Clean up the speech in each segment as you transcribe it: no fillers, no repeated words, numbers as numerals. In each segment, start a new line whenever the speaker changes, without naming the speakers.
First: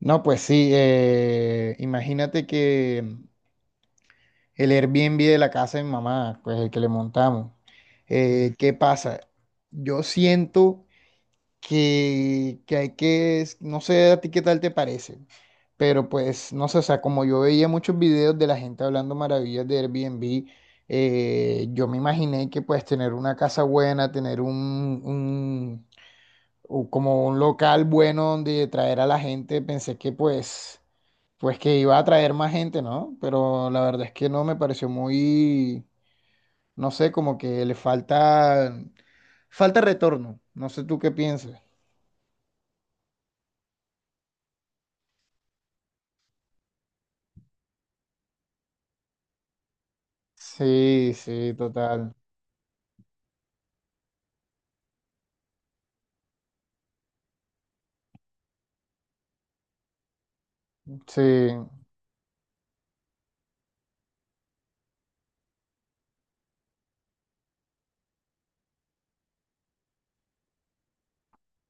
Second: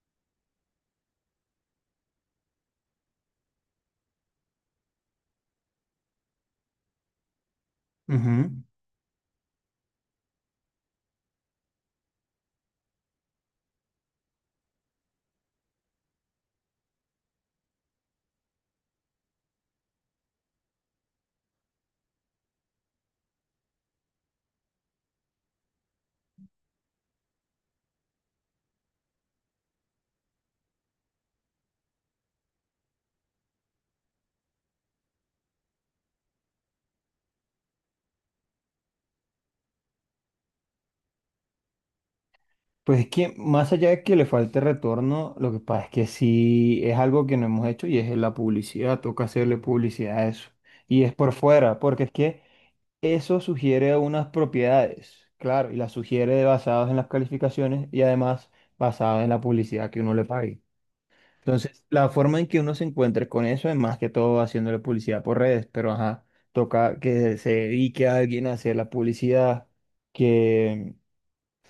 No, pues sí, imagínate que el Airbnb de la casa de mi mamá, pues el que le montamos,
Ujú.
¿qué pasa? Yo siento que hay no sé a ti qué tal te parece, pero pues no sé, o sea, como yo veía muchos videos de la gente hablando maravillas de Airbnb, yo me imaginé que pues tener una casa buena, tener o como un local bueno donde traer a la gente, pensé que pues... Pues que iba a atraer más gente, ¿no? Pero la verdad es que no me pareció muy, no sé, como que falta retorno. No sé tú qué piensas.
Pues es que más allá de que le falte retorno, lo que pasa es que sí es algo que no hemos hecho y es la publicidad, toca hacerle publicidad a eso. Y
Sí,
es por
sí,
fuera, porque es
total.
que eso sugiere unas propiedades, claro, y las sugiere basadas en las calificaciones y además basadas en la publicidad que uno le pague.
Sí,
Entonces, la forma en que uno se encuentre con eso es más que todo haciéndole publicidad por redes, pero ajá, toca que se dedique a alguien a hacer la publicidad, que,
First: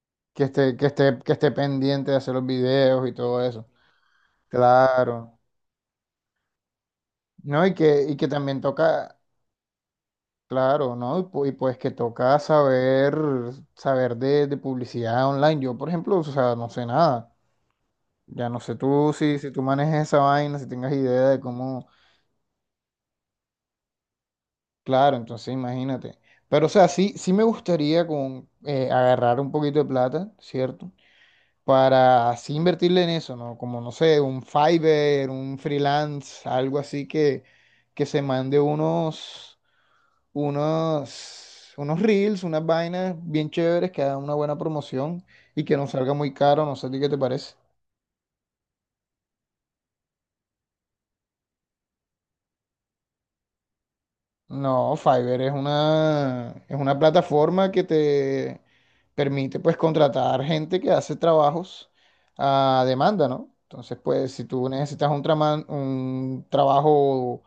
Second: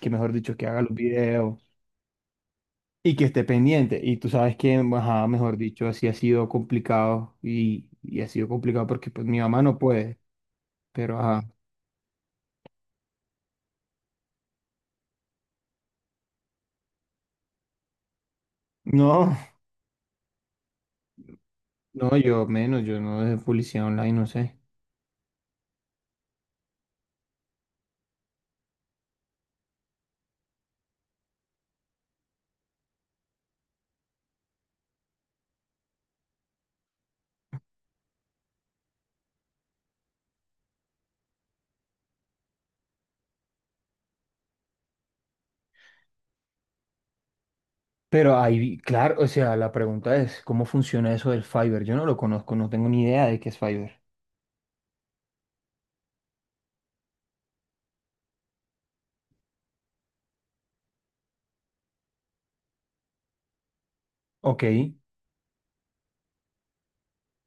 que mejor
que
dicho, que
esté,
haga los
que esté
videos.
pendiente de hacer los videos y
Y que
todo
esté
eso.
pendiente. Y tú sabes que, ajá,
Claro.
mejor dicho, así ha sido complicado
No,
y,
y
y
que
ha sido
también
complicado porque
toca,
pues mi mamá no puede,
claro, ¿no?
pero ajá.
Y pues que toca saber de publicidad online. Yo, por ejemplo, o sea, no sé nada. Ya no sé tú
No,
si tú manejes esa vaina, si tengas idea de cómo,
no, yo menos, yo no de publicidad online, no sé.
claro, entonces imagínate. Pero o sea, sí, sí me gustaría con, agarrar un poquito de plata, ¿cierto? Para así invertirle en eso, ¿no? Como, no sé, un Fiverr, un freelance, algo así que, que se mande unos, unos reels, unas vainas bien chéveres que hagan una buena promoción y que no salga muy caro, no sé a ti qué te parece.
Pero ahí, claro, o sea, la pregunta es, ¿cómo funciona eso del Fiverr? Yo no lo conozco, no tengo ni idea de qué es Fiverr.
No, Fiverr es una plataforma que te permite pues contratar gente que hace trabajos a demanda, ¿no? Entonces, pues si
Ok,
tú necesitas un trabajo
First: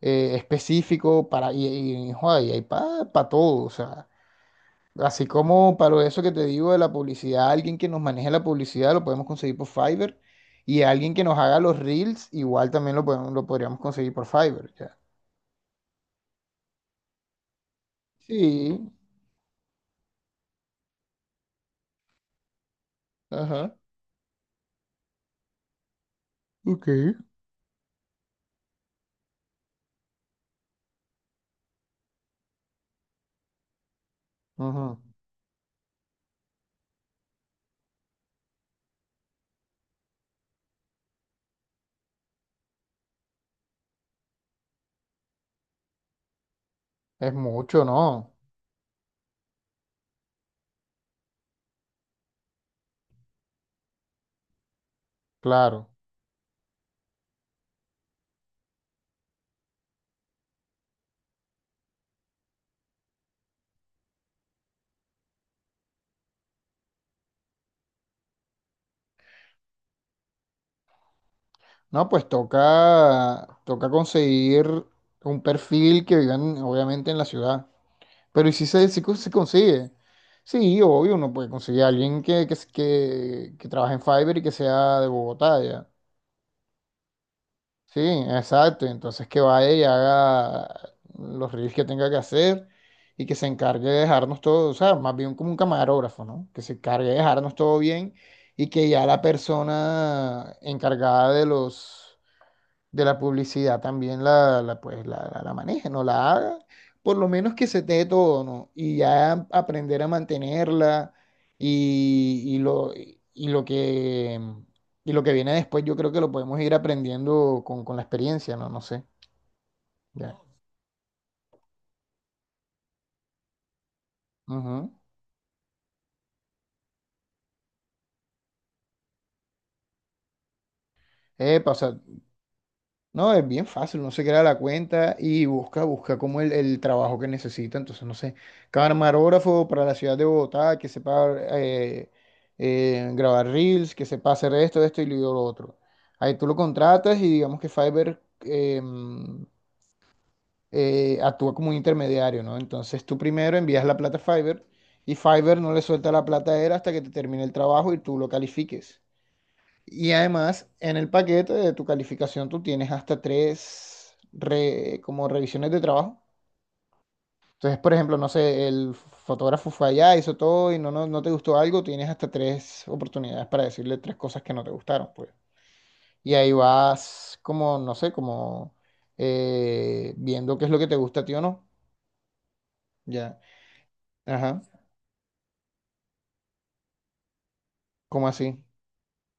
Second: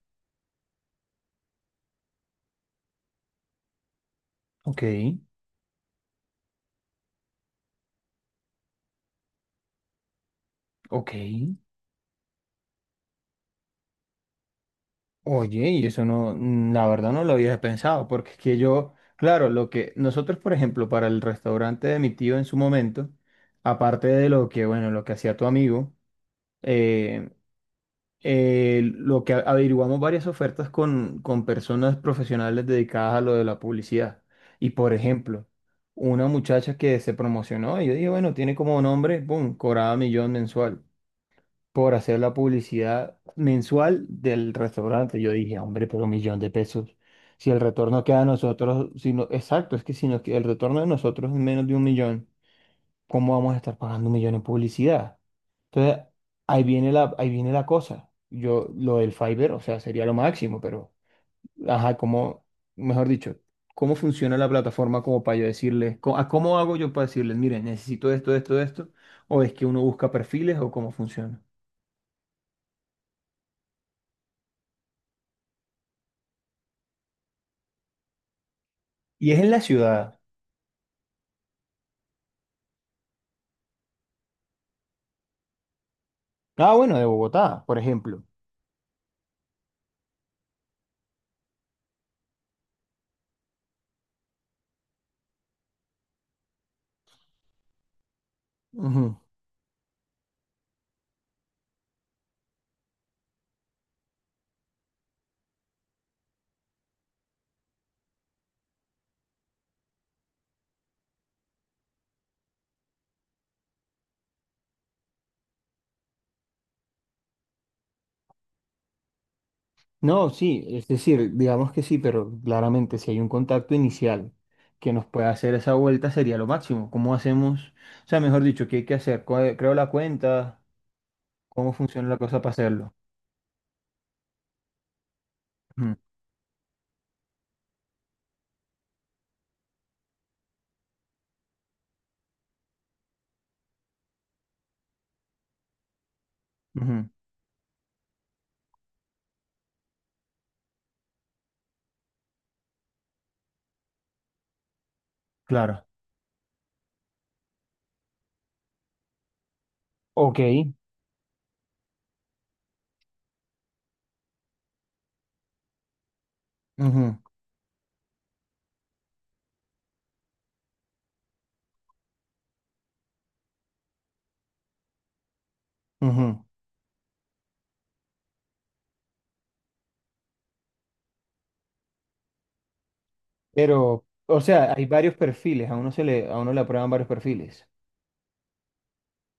específico para, joda, y hay para todo, o sea,
ok,
así como para eso que te digo de la publicidad, alguien que nos maneje la publicidad lo podemos conseguir por Fiverr y alguien
ok.
que nos haga los reels igual también lo podríamos conseguir por Fiverr, ya.
Oye, y eso no, la verdad no lo había pensado, porque es que
Sí,
yo, claro, lo que nosotros, por ejemplo, para el restaurante de mi tío en su momento,
ajá.
aparte de lo que, bueno, lo que hacía tu amigo,
Ok.
eh, averiguamos varias ofertas con personas profesionales dedicadas a lo de la publicidad. Y, por
Ujú.
ejemplo, una muchacha que se promocionó, y yo dije, bueno, tiene como nombre, boom, cobraba millón mensual por hacer la publicidad mensual del restaurante. Yo dije, hombre, pero 1 millón de pesos.
Es
Si el
mucho,
retorno queda a
¿no?
nosotros, exacto, es que si nos, que- el retorno de nosotros es menos de 1 millón, ¿cómo vamos a estar pagando 1 millón en publicidad?
Claro.
Entonces, ahí viene la cosa. Yo, lo del Fiverr, o sea, sería lo máximo, pero, ajá, como, mejor dicho, ¿cómo funciona la plataforma como para yo decirles, a cómo hago yo para decirles, miren, necesito esto, esto, esto, o es que uno busca perfiles o cómo funciona?
No, pues toca, toca conseguir un perfil que vivan, obviamente, en la ciudad. Pero ¿y si se, si cons- se
Y es en la
consigue?
ciudad.
Sí, obvio, uno puede conseguir a alguien que trabaje en Fiverr y que sea de Bogotá, ya.
Ah, bueno, de Bogotá, por
Sí,
ejemplo.
exacto. Entonces que vaya y haga los reels que tenga que hacer y que se encargue de dejarnos todo, o sea, más bien como un camarógrafo, ¿no? Que se encargue de dejarnos todo bien y que ya
Ujú.
la persona encargada de los de la publicidad también pues, la maneje, no la haga, por lo menos que se te dé todo, ¿no? Y ya aprender a mantenerla y, y lo, y lo que, y lo que viene después, yo creo que lo podemos ir aprendiendo con la experiencia, ¿no? No sé,
No,
ya.
sí, es decir, digamos que sí, pero claramente si hay un contacto inicial
Ujú.
que nos pueda hacer esa vuelta sería lo máximo. ¿Cómo hacemos? O sea, mejor dicho, ¿qué hay que hacer? Creo la cuenta,
Epa,
¿cómo
o sea,
funciona la cosa para hacerlo?
no, es bien fácil, uno se crea la cuenta y busca,
Ujú,
busca como el trabajo que necesita. Entonces, no sé, camarógrafo para la ciudad de Bogotá, que sepa eh, grabar reels, que sepa hacer esto, esto y lo otro. Ahí tú lo
ujú,
contratas y digamos que Fiverr actúa como un intermediario, ¿no? Entonces tú primero envías la plata a Fiverr y Fiverr no le
claro.
suelta la plata a él hasta que te termine el trabajo y tú lo califiques. Y
Ok.
además, en el paquete de tu calificación tú tienes hasta como revisiones de trabajo.
Ujú,
Entonces, por ejemplo, no sé, el fotógrafo fue allá, hizo todo y no, no, no te gustó algo, tienes hasta tres oportunidades para decirle tres cosas que no te gustaron, pues. Y
ujú.
ahí vas como, no sé, como viendo qué es lo que te gusta a ti o no. Ya.
Pero, o
Ajá.
sea, hay varios perfiles, a uno le aprueban varios perfiles.
¿Cómo así?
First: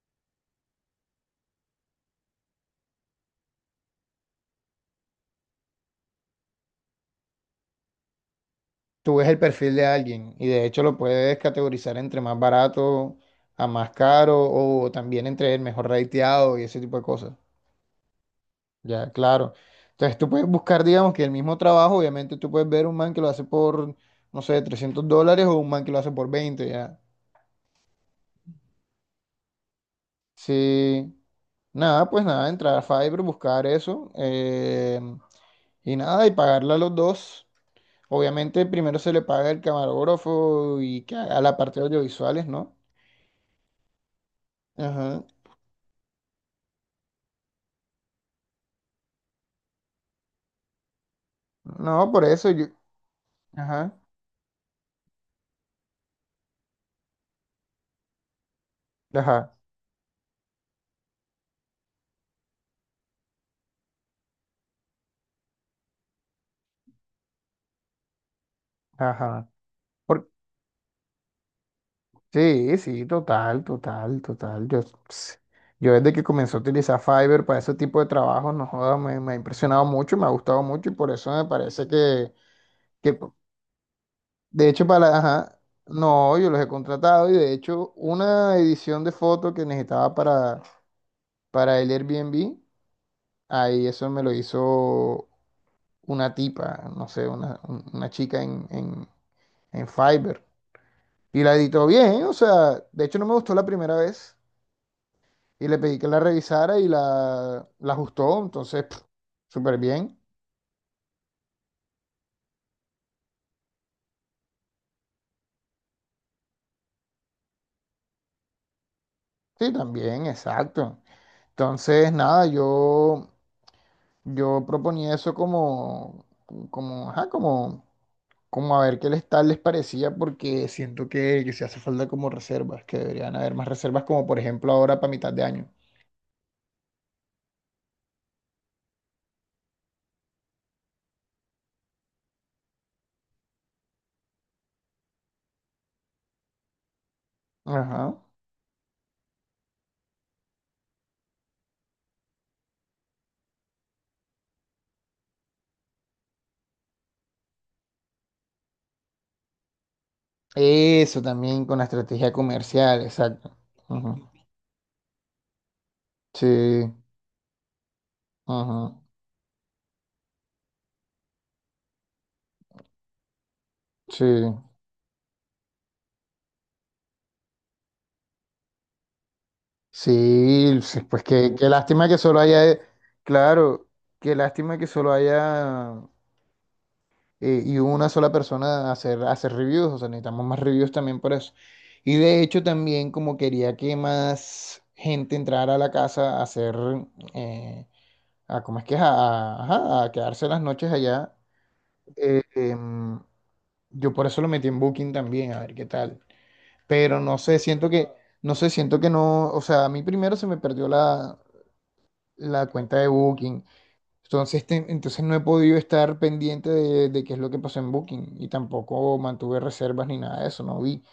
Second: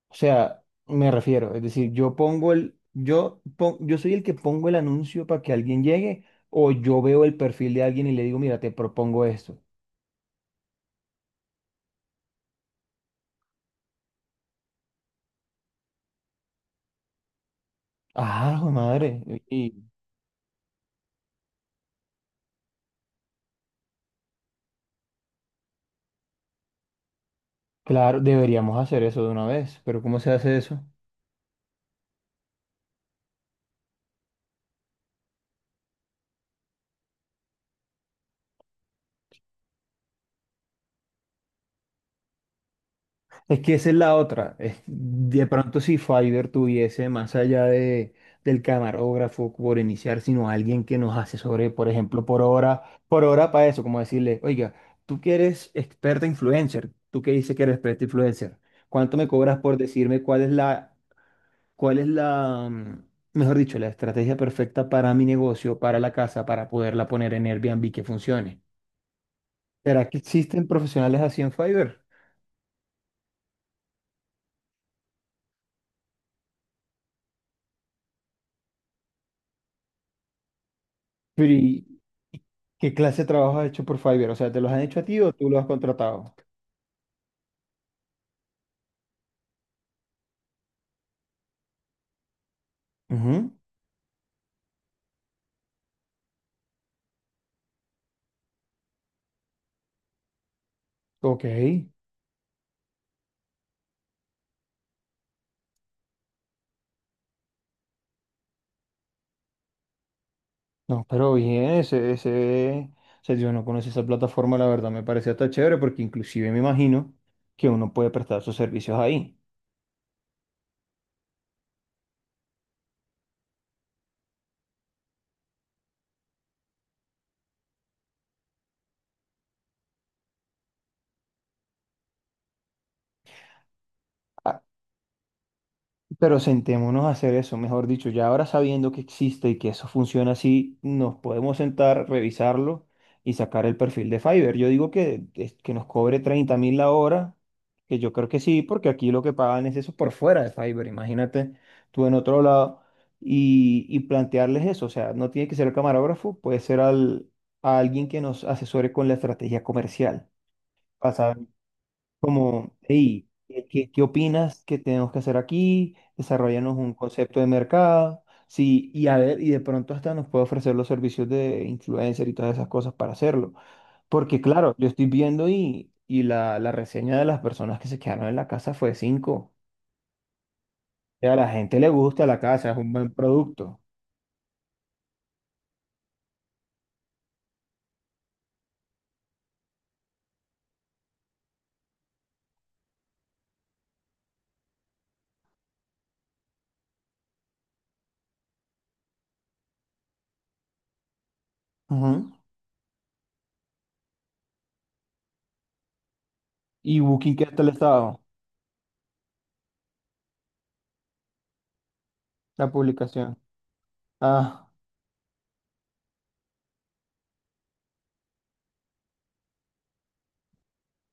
O sea, me refiero, es decir, yo soy el que pongo el anuncio para que alguien llegue, o yo veo el perfil de alguien y le digo, mira, te
Tú
propongo
ves el
esto.
perfil de alguien y de hecho lo puedes categorizar entre más barato a más caro o también entre el mejor rateado y ese tipo de cosas.
Ah, jue
Ya,
madre.
claro.
Y
Entonces tú puedes buscar, digamos, que el mismo trabajo, obviamente tú puedes ver un man que lo hace por, no sé, $300 o un man que lo hace por 20 ya.
claro, deberíamos hacer eso de una vez, pero ¿cómo se hace eso?
Sí, nada, pues nada, entrar a Fiverr, buscar eso y nada, y pagarle a los dos. Obviamente primero se le paga el camarógrafo y que haga la parte de audiovisuales, ¿no?
Es que esa es la otra.
Ajá.
De pronto si Fiverr tuviese más allá del camarógrafo por iniciar, sino alguien que nos asesore, por
No, por
ejemplo,
eso yo.
por hora para eso,
Ajá,
como decirle, oiga, tú que eres experta influencer, tú que dices que eres experta influencer, ¿cuánto me
ajá,
cobras por decirme cuál es la, mejor dicho, la estrategia perfecta para mi negocio, para la casa, para poderla poner en Airbnb que funcione?
ajá.
¿Será que
Por...
existen profesionales así en Fiverr?
Sí, sí, total, total, total. Ps, yo desde que comencé a utilizar Fiverr para ese tipo de trabajos, no joda, me ha impresionado mucho, me ha gustado mucho y por eso me
Pero
parece
¿y y qué
que
clase de trabajo has hecho por Fiverr? O sea, ¿te
de
los han
hecho, para
hecho a ti o tú
ajá,
los has contratado?
no, yo los he contratado y de hecho, una edición de foto que necesitaba para el Airbnb,
Ujú.
ahí eso me lo hizo una tipa, no sé, una chica en Fiverr. Y
Ok,
la editó bien, o sea, de hecho no me gustó la primera vez. Y le pedí que la revisara y la ajustó, entonces, pf, súper bien.
no, pero bien, ese, o sea, yo no conocí esa plataforma, la verdad me pareció hasta chévere porque inclusive me imagino que uno puede prestar sus servicios ahí.
Sí, también, exacto. Entonces, nada, yo proponía eso como, como, ajá, como, como a ver qué les tal les parecía, porque siento que se hace falta como reservas, que deberían haber más reservas, como por
Ah,
ejemplo ahora para mitad de año.
pero sentémonos a hacer eso, mejor dicho, ya ahora sabiendo que existe y que eso funciona así, nos podemos sentar, revisarlo y sacar el perfil de Fiverr. Yo digo que, que nos cobre 30.000 la hora, que yo
Ajá.
creo que sí, porque aquí lo que pagan es eso por fuera de Fiverr, imagínate tú en otro lado y plantearles eso, o sea, no tiene que ser el camarógrafo, puede ser a alguien que nos asesore con la estrategia comercial
Eso también con la estrategia
como,
comercial,
hey,
exacto.
¿ qué
Ujú.
opinas que tenemos que hacer aquí?
Sí,
Desarrollanos un concepto de mercado. Sí,
ajá.
y a ver, y de pronto hasta nos puede ofrecer los servicios de influencer y todas esas cosas para hacerlo.
Sí,
Porque claro, yo estoy viendo y la reseña de las personas que se quedaron en la casa fue 5.
sí, sí,
O
pues
sea, a la
qué, qué
gente le
lástima que
gusta
solo
la casa, es
haya,
un buen producto.
claro, qué lástima que solo haya y una sola persona hacer, hacer reviews, o sea, necesitamos más reviews también por eso. Y de hecho también como quería que más gente entrara a la casa a hacer, eh, a, ¿cómo es que es? Ajá, a quedarse las noches allá.
Ujú.
eh, em, yo por eso lo metí en Booking también, a ver qué tal.
¿Y
Pero
Booking
no
qué
sé,
tal
siento que...
estado?
No sé, siento que no, o sea, a mí primero se me perdió la
La
cuenta de
publicación.
Booking.
Ah,
Entonces no he podido estar pendiente de qué es lo que pasó en Booking y tampoco mantuve reservas ni nada de eso, no vi.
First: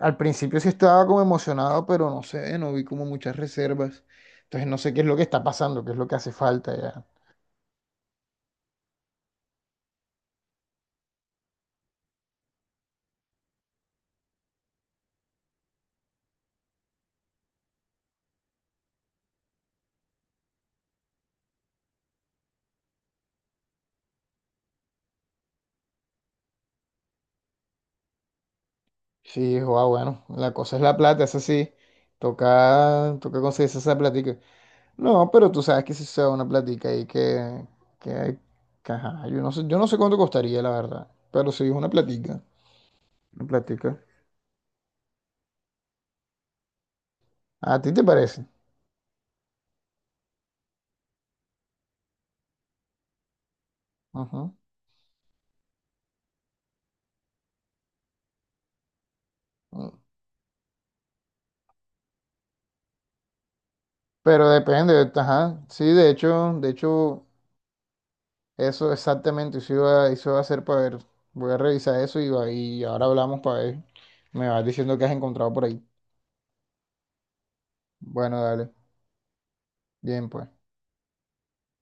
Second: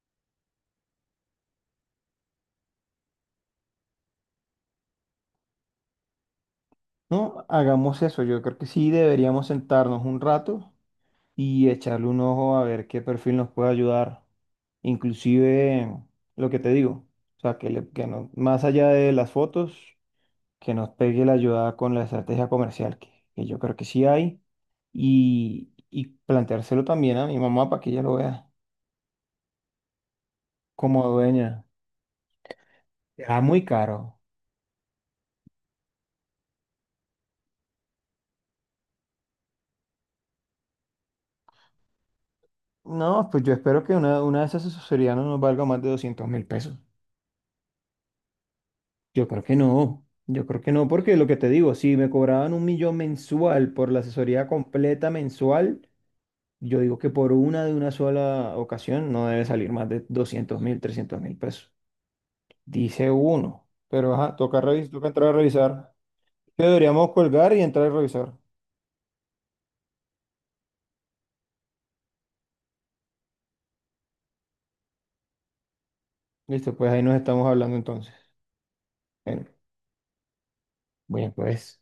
Al principio sí estaba como emocionado, pero no sé, no vi como muchas reservas. Entonces no sé qué es lo que está pasando, qué es lo que hace falta ya.
no, hagamos eso. Yo creo que sí deberíamos sentarnos un rato y echarle un ojo a ver qué perfil nos puede ayudar. Inclusive lo que te digo, o sea, que no, más allá de las fotos, que nos pegue la ayuda con la estrategia comercial, que yo creo que sí hay, y planteárselo también a mi mamá para que ella lo vea
Sí, guau, bueno, la cosa es la
como
plata, eso
dueña.
sí. Toca, toca
Ah, muy
conseguirse esa
caro.
platica. No, pero tú sabes que si se da una platica ahí que, que ajá, yo no sé cuánto costaría, la verdad. Pero sí es una platica,
No, pues
una
yo espero que
platica.
una de esas asesorías no nos valga más de 200.000 pesos.
¿A ti te parece?
Yo creo que no, yo creo que no, porque lo que te digo, si me cobraban 1 millón mensual por la asesoría
Ujú.
completa mensual, yo digo que por una de una sola ocasión no debe salir más
Mm.
de 200.000, 300.000 pesos. Dice uno, pero ajá,
Pero
toca revisar, toca
depende,
entrar a
ajá. Sí,
revisar. Que
de
deberíamos
hecho,
colgar y entrar a revisar.
eso exactamente, eso iba a hacer para ver. Voy a revisar eso y ahora hablamos para ver. Me vas diciendo que has encontrado por ahí.
Listo, pues ahí nos estamos hablando entonces.
Bueno, dale.
Bueno,
Bien, pues.
bueno, pues.